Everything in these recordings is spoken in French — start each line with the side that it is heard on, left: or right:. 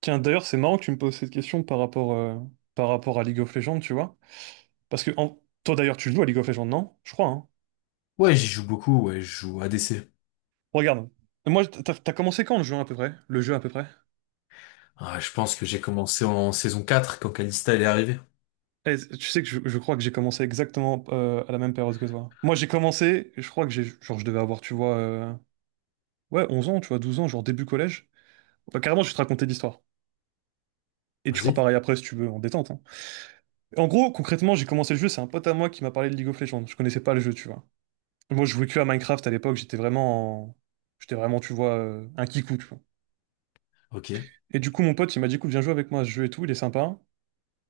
right: Tiens, d'ailleurs, c'est marrant que tu me poses cette question par rapport à League of Legends, tu vois. Parce que toi, d'ailleurs, tu joues à League of Legends, non? Je crois, hein.
left: Ouais, j'y joue beaucoup, ouais, je joue ADC.
right: Regarde. Moi, t'as commencé quand le jeu à peu près? Le jeu à peu près?
left: Ah, je pense que j'ai commencé en saison 4 quand Kalista elle est arrivée.
right: Eh, tu sais que je crois que j'ai commencé exactement à la même période que toi. Moi, j'ai commencé, je crois que j'ai, genre, je devais avoir, tu vois, ouais, 11 ans, tu vois, 12 ans, genre début collège. Enfin, carrément, je vais te raconter l'histoire. Et tu feras
left: Vas-y.
right: pareil après si tu veux, en détente, hein. En gros, concrètement, j'ai commencé le jeu, c'est un pote à moi qui m'a parlé de League of Legends. Je connaissais pas le jeu, tu vois. Moi, je jouais que à Minecraft à l'époque, j'étais vraiment, tu vois, un kikou, tu vois.
left: Ok.
right: Et du coup, mon pote, il m'a dit, écoute, viens jouer avec moi à ce jeu et tout, il est sympa.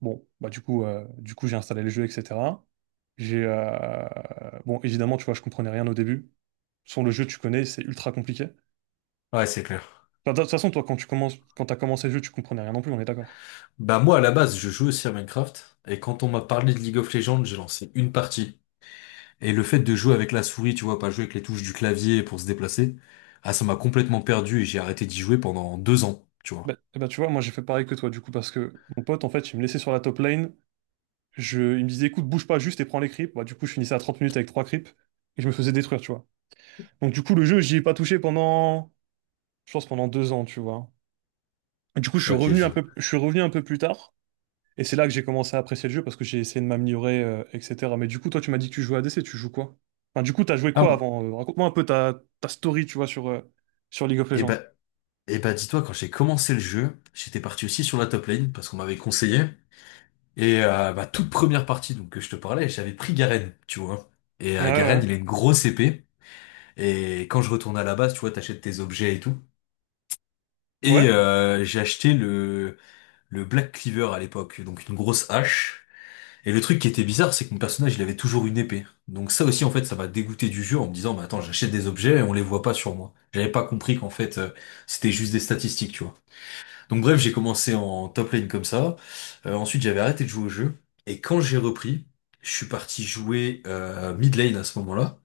right: Bon, bah du coup, j'ai installé le jeu, etc. J'ai, euh, bon, évidemment, tu vois, je comprenais rien au début. Sans le jeu, tu connais, c'est ultra compliqué.
left: Ouais, c'est clair.
right: Enfin, de toute façon, toi, quand tu commences, quand t'as commencé le jeu, tu comprenais rien non plus, on est d'accord.
left: Bah moi à la base, je joue aussi à Minecraft, et quand on m'a parlé de League of Legends, j'ai lancé une partie. Et le fait de jouer avec la souris, tu vois, pas jouer avec les touches du clavier pour se déplacer, ah ça m'a complètement perdu et j'ai arrêté d'y jouer pendant deux ans, tu vois.
right: Bah, eh ben, tu vois, moi, j'ai fait pareil que toi, du coup, parce que mon pote, en fait, il me laissait sur la top lane. Il me disait, écoute, bouge pas juste et prends les creeps. Bah, du coup, je finissais à 30 minutes avec trois creeps et je me faisais détruire, tu vois. Donc du coup, le jeu, j'y ai pas touché je pense pendant 2 ans, tu vois. Et du coup,
left: Ok, je vois.
right: je suis revenu un peu plus tard, et c'est là que j'ai commencé à apprécier le jeu parce que j'ai essayé de m'améliorer, etc. Mais du coup, toi, tu m'as dit que tu jouais à DC, tu joues quoi? Enfin, du coup, t'as joué
left: Ah,
right: quoi
left: bon.
right: avant? Raconte-moi un peu ta story, tu vois, sur League of
left: et
right: Legends.
left: bah, et bah dis-toi, quand j'ai commencé le jeu, j'étais parti aussi sur la top lane parce qu'on m'avait conseillé. Et ma toute première partie donc que je te parlais, j'avais pris Garen, tu vois. Et
right: Ouais,
left: Garen,
right: ouais,
left: il a une grosse épée. Et quand je retourne à la base, tu vois, t'achètes tes objets et tout. Et
right: ouais,
left: j'ai acheté le Black Cleaver à l'époque, donc une grosse hache. Et le truc qui était bizarre, c'est que mon personnage, il avait toujours une épée. Donc ça aussi, en fait, ça m'a dégoûté du jeu en me disant, mais attends, j'achète des objets et on les voit pas sur moi. J'avais pas compris qu'en fait, c'était juste des statistiques, tu vois. Donc bref, j'ai commencé en top lane comme ça. Ensuite, j'avais arrêté de jouer au jeu. Et quand j'ai repris, je suis parti jouer mid lane à ce moment-là.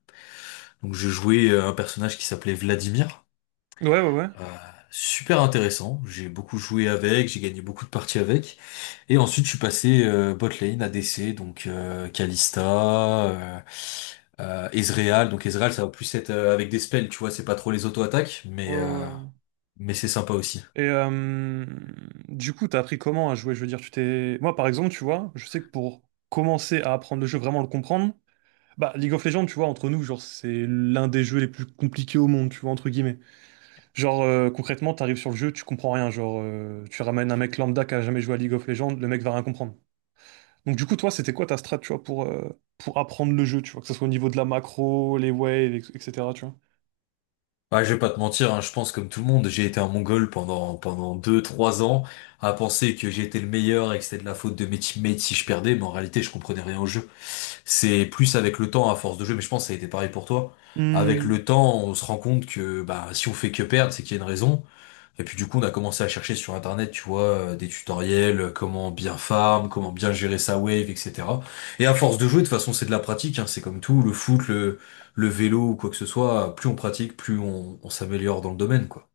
left: Donc je jouais un personnage qui s'appelait Vladimir.
right: ouais, ouais, ouais.
left: Euh, super intéressant. J'ai beaucoup joué avec, j'ai gagné beaucoup de parties avec. Et ensuite, je suis passé bot lane, ADC, donc Kalista, Ezreal. Donc Ezreal, ça va plus être avec des spells, tu vois, c'est pas trop les auto-attaques,
right: Ouais, ouais, ouais.
left: mais c'est sympa aussi.
right: Et du coup, t'as appris comment à jouer? Je veux dire, moi, par exemple, tu vois, je sais que pour commencer à apprendre le jeu, vraiment le comprendre. Bah, League of Legends, tu vois, entre nous, genre, c'est l'un des jeux les plus compliqués au monde, tu vois, entre guillemets. Genre, concrètement, t'arrives sur le jeu, tu comprends rien. Genre, tu ramènes un mec lambda qui a jamais joué à League of Legends, le mec va rien comprendre. Donc, du coup, toi, c'était quoi ta strat, tu vois, pour apprendre le jeu, tu vois, que ce soit au niveau de la macro, les waves, etc., tu vois.
left: Bah, je vais pas te mentir, hein, je pense comme tout le monde, j'ai été un Mongol pendant deux trois ans à penser que j'étais le meilleur et que c'était de la faute de mes teammates si je perdais, mais en réalité je comprenais rien au jeu. C'est plus avec le temps, à force de jeu, mais je pense que ça a été pareil pour toi. Avec
right: Hmm.
left: le temps, on se rend compte que bah si on fait que perdre, c'est qu'il y a une raison. Et puis du coup, on a commencé à chercher sur Internet, tu vois, des tutoriels, comment bien farm, comment bien gérer sa wave, etc. Et à force de jouer, de toute façon, c'est de la pratique, hein, c'est comme tout, le foot, le vélo ou quoi que ce soit, plus on pratique, plus on s'améliore dans le domaine, quoi.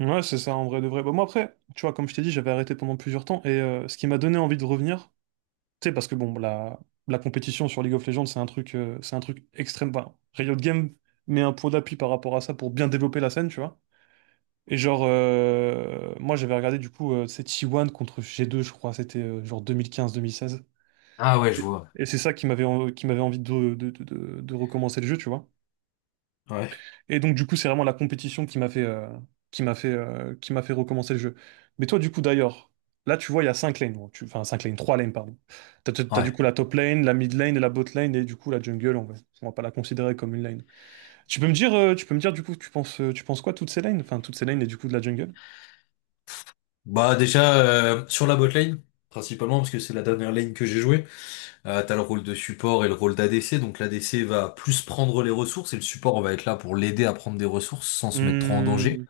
right: Ouais, c'est ça, en vrai de vrai. Bah, moi, après, tu vois, comme je t'ai dit, j'avais arrêté pendant plusieurs temps, et ce qui m'a donné envie de revenir, tu sais, parce que bon, la compétition sur League of Legends, c'est un truc extrême. Enfin, Riot Games met un pot d'appui par rapport à ça pour bien développer la scène, tu vois. Et genre, moi j'avais regardé du coup, c'est T1 contre G2, je crois, c'était genre 2015-2016.
left: Ah ouais, je
right: C'est-
left: vois.
right: Et c'est ça qui m'avait qui m'avait envie de recommencer le jeu, tu vois.
left: Ouais.
right: Et donc, du coup, c'est vraiment la compétition qui m'a fait recommencer le jeu. Mais toi, du coup, d'ailleurs, là, tu vois, il y a 5 lanes. Bon, enfin, 5 lanes, 3 lanes, pardon. T'as du
left: Ouais.
right: coup la top lane, la mid lane, et la bot lane, et du coup, la jungle, on va pas la considérer comme une lane. Tu peux me dire, tu peux me dire, du coup, tu penses quoi, toutes ces lanes? Enfin, toutes ces lanes, et du coup, de la jungle?
left: Bah déjà, sur la botlane, principalement, parce que c'est la dernière lane que j'ai jouée, t'as le rôle de support et le rôle d'ADC, donc l'ADC va plus prendre les ressources, et le support va être là pour l'aider à prendre des ressources sans se mettre trop en danger.
right: Hmm,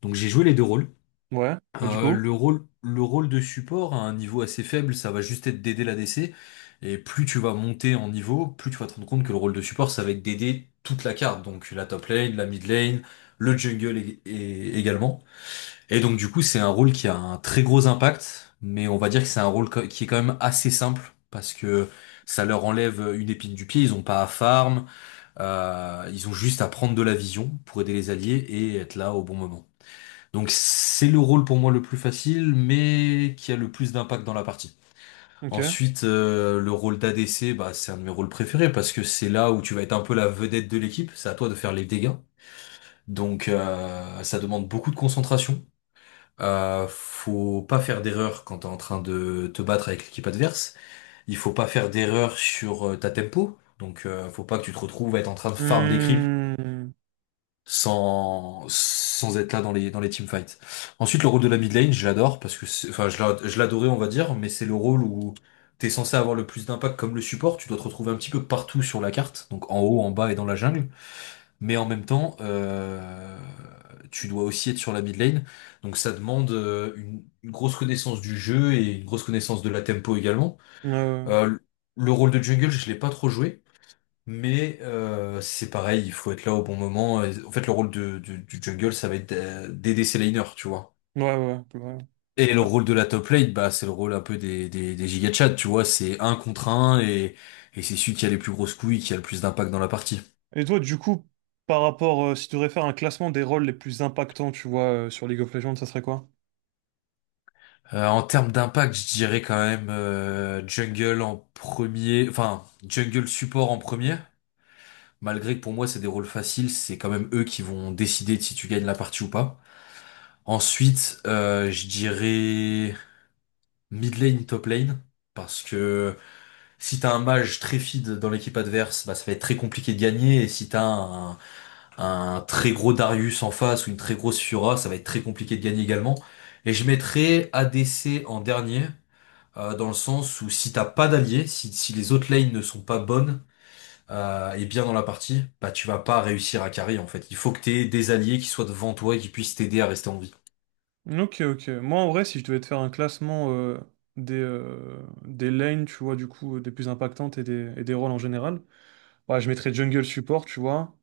left: Donc j'ai joué les deux rôles.
right: ouais. Et du
left: Euh,
right: coup?
left: le rôle, le rôle de support à un niveau assez faible, ça va juste être d'aider la l'ADC. Et plus tu vas monter en niveau, plus tu vas te rendre compte que le rôle de support, ça va être d'aider toute la carte. Donc la top lane, la mid lane, le jungle également. Et donc du coup, c'est un rôle qui a un très gros impact, mais on va dire que c'est un qui est quand même assez simple. Parce que ça leur enlève une épine du pied, ils ont pas à farm, ils ont juste à prendre de la vision pour aider les alliés et être là au bon moment. Donc c'est le rôle pour moi le plus facile, mais qui a le plus d'impact dans la partie.
right: Ok.
left: Ensuite, le rôle d'ADC, bah, c'est un de mes rôles préférés parce que c'est là où tu vas être un peu la vedette de l'équipe. C'est à toi de faire les dégâts. Donc ça demande beaucoup de concentration. Faut pas faire d'erreur quand t'es en train de te battre avec l'équipe adverse. Il faut pas faire d'erreur sur ta tempo. Donc faut pas que tu te retrouves à être en train de farm des creeps
right: Hmm,
left: sans être là dans les teamfights. Ensuite, le rôle de la mid lane, je l'adore parce que je l'adorais on va dire, mais c'est le rôle où t'es censé avoir le plus d'impact comme le support, tu dois te retrouver un petit peu partout sur la carte, donc en haut, en bas et dans la jungle, mais en même temps tu dois aussi être sur la mid lane, donc ça demande une grosse connaissance du jeu et une grosse connaissance de la tempo également.
right: euh,
left: Euh, le rôle de jungle, je l'ai pas trop joué. Mais c'est pareil, il faut être là au bon moment. Et en fait, le du jungle, ça va être d'aider ses laners, tu vois.
right: ouais, ouais, ouais. Ouais.
left: Et le
right: Clairement.
left: rôle de la top lane, bah, c'est le rôle un peu des giga chats, tu vois. C'est un contre un et c'est celui qui a les plus grosses couilles, qui a le plus d'impact dans la partie.
right: Et toi, du coup, si tu devrais faire un classement des rôles les plus impactants, tu vois, sur League of Legends, ça serait quoi?
left: En termes d'impact, je dirais quand même jungle en premier, enfin jungle support en premier. Malgré que pour moi c'est des rôles faciles, c'est quand même eux qui vont décider de si tu gagnes la partie ou pas. Ensuite, je dirais mid lane, top lane, parce que si t'as un mage très feed dans l'équipe adverse, bah, ça va être très compliqué de gagner, et si un très gros Darius en face ou une très grosse Fiora, ça va être très compliqué de gagner également. Et je mettrais ADC en dernier, dans le sens où si t'as pas d'alliés, si les autres lanes ne sont pas bonnes et bien dans la partie, bah tu vas pas réussir à carry en fait. Il faut que t'aies des alliés qui soient devant toi et qui puissent t'aider à rester en vie.
right: Ok, ok. Moi, en vrai, si je devais te faire un classement des lanes, tu vois, des plus impactantes et des rôles en général, ouais, je mettrais jungle support, tu vois.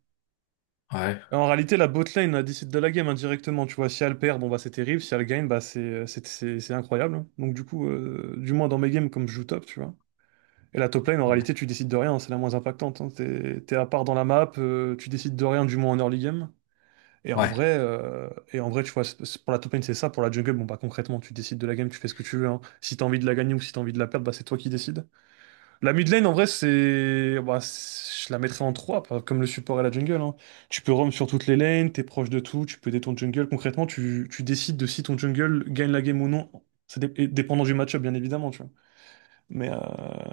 left: Ouais,
right: Et en réalité, la bot lane, elle décide de la game indirectement, tu vois. Si elle perd, bon, bah, c'est terrible. Si elle gagne, bah, c'est incroyable, hein. Donc, du coup, du moins dans mes games, comme je joue top, tu vois. Et la top lane, en
left: ouais,
right: réalité, tu décides de rien, c'est la moins impactante, hein. T'es à part dans la map, tu décides de rien, du moins en early game. Et en
left: ouais.
right: vrai, euh, et en vrai, tu vois, pour la top lane, c'est ça. Pour la jungle, bon, bah concrètement, tu décides de la game, tu fais ce que tu veux, hein. Si t'as envie de la gagner ou si t'as envie de la perdre, bah c'est toi qui décides. La mid lane, en vrai, c'est. Bah, je la mettrais en 3, comme le support et la jungle, hein. Tu peux roam sur toutes les lanes, t'es proche de tout, tu peux aider ton jungle. Concrètement, tu décides de si ton jungle gagne la game ou non. Et dépendant du match-up, bien évidemment, tu vois. Mais, euh,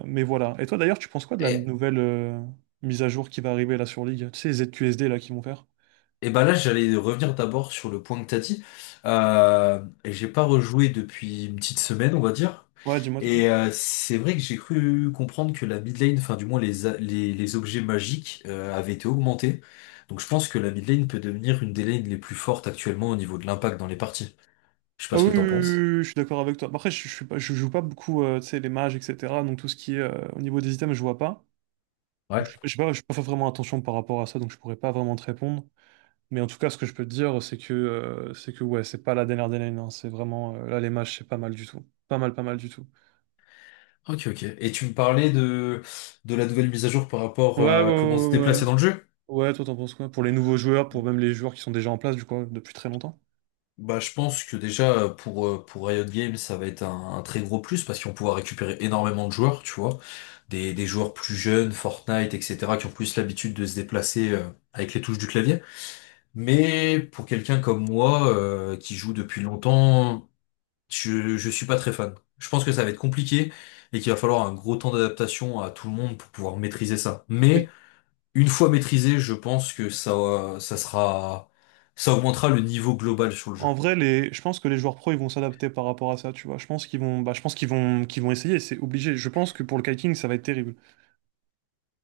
right: mais voilà. Et toi d'ailleurs, tu penses quoi de la
left: Et
right: nouvelle mise à jour qui va arriver là sur League? Tu sais, les ZQSD là qui vont faire?
left: et ben là, j'allais revenir d'abord sur le point que t'as dit. Et j'ai pas rejoué depuis une petite semaine, on va dire.
right: Ouais, dis-moi, dis-moi.
left: Et c'est vrai que j'ai cru comprendre que la mid lane, enfin du moins les, a- les, les objets magiques avaient été augmentés. Donc je pense que la mid lane peut devenir une des lanes les plus fortes actuellement au niveau de l'impact dans les parties. Je sais pas
right: Ah
left: ce
right: oui,
left: que
right: oui, oui,
left: t'en penses.
right: oui, oui, je suis d'accord avec toi. Bah, après, je joue pas beaucoup, tu sais, les mages, etc. Donc tout ce qui est au niveau des items, je vois pas. Donc
left: Ouais.
right: je sais pas, je peux pas vraiment attention par rapport à ça, donc je pourrais pas vraiment te répondre. Mais en tout cas, ce que je peux te dire, c'est que ouais, c'est pas la dernière des lanes, hein. C'est vraiment là les mages, c'est pas mal du tout. Pas mal, pas mal du tout.
left: Ok, ok. Et tu me parlais de la nouvelle mise à jour par rapport
right: Ouais, ouais, ouais,
left: à comment se
right: ouais.
left: déplacer
right: Ouais,
left: dans le jeu?
right: ouais, toi t'en penses quoi? Pour les nouveaux joueurs, pour même les joueurs qui sont déjà en place, du coup, depuis très longtemps?
left: Bah, je pense que déjà pour Riot Games, ça va être un très gros plus parce qu'ils vont pouvoir récupérer énormément de joueurs, tu vois. Des joueurs plus jeunes, Fortnite, etc., qui ont plus l'habitude de se déplacer avec les touches du clavier. Mais pour quelqu'un comme moi, qui joue depuis longtemps, je suis pas très fan. Je pense que ça va être compliqué et qu'il va falloir un gros temps d'adaptation à tout le monde pour pouvoir maîtriser ça.
right: Mais
left: Mais une fois maîtrisé, je pense que ça sera, ça augmentera le niveau global sur le
right: en
left: jeu.
right: vrai, je pense que les joueurs pro, ils vont s'adapter par rapport à ça, tu vois. Je pense qu'ils vont, qu'ils vont essayer, c'est obligé. Je pense que pour le kiting, ça va être terrible.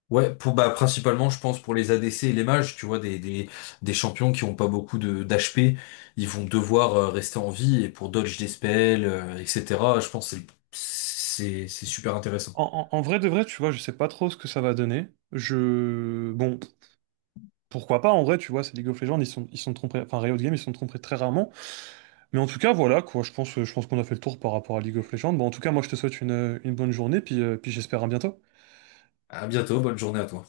left: Ouais, pour bah principalement je pense pour les ADC et les mages, tu vois, des champions qui ont pas beaucoup de d'HP, ils vont devoir rester en vie et pour dodge des spells, etc. Je pense que c'est super intéressant.
right: En vrai de vrai, tu vois, je sais pas trop ce que ça va donner. Bon, pourquoi pas, en vrai, tu vois, c'est League of Legends, ils sont trompés, enfin, Riot Games, ils sont trompés très rarement. Mais en tout cas, voilà, quoi, je pense qu'on a fait le tour par rapport à League of Legends. Bon, en tout cas, moi, je te souhaite une bonne journée, puis j'espère à bientôt.
left: À bientôt, bonne journée à toi.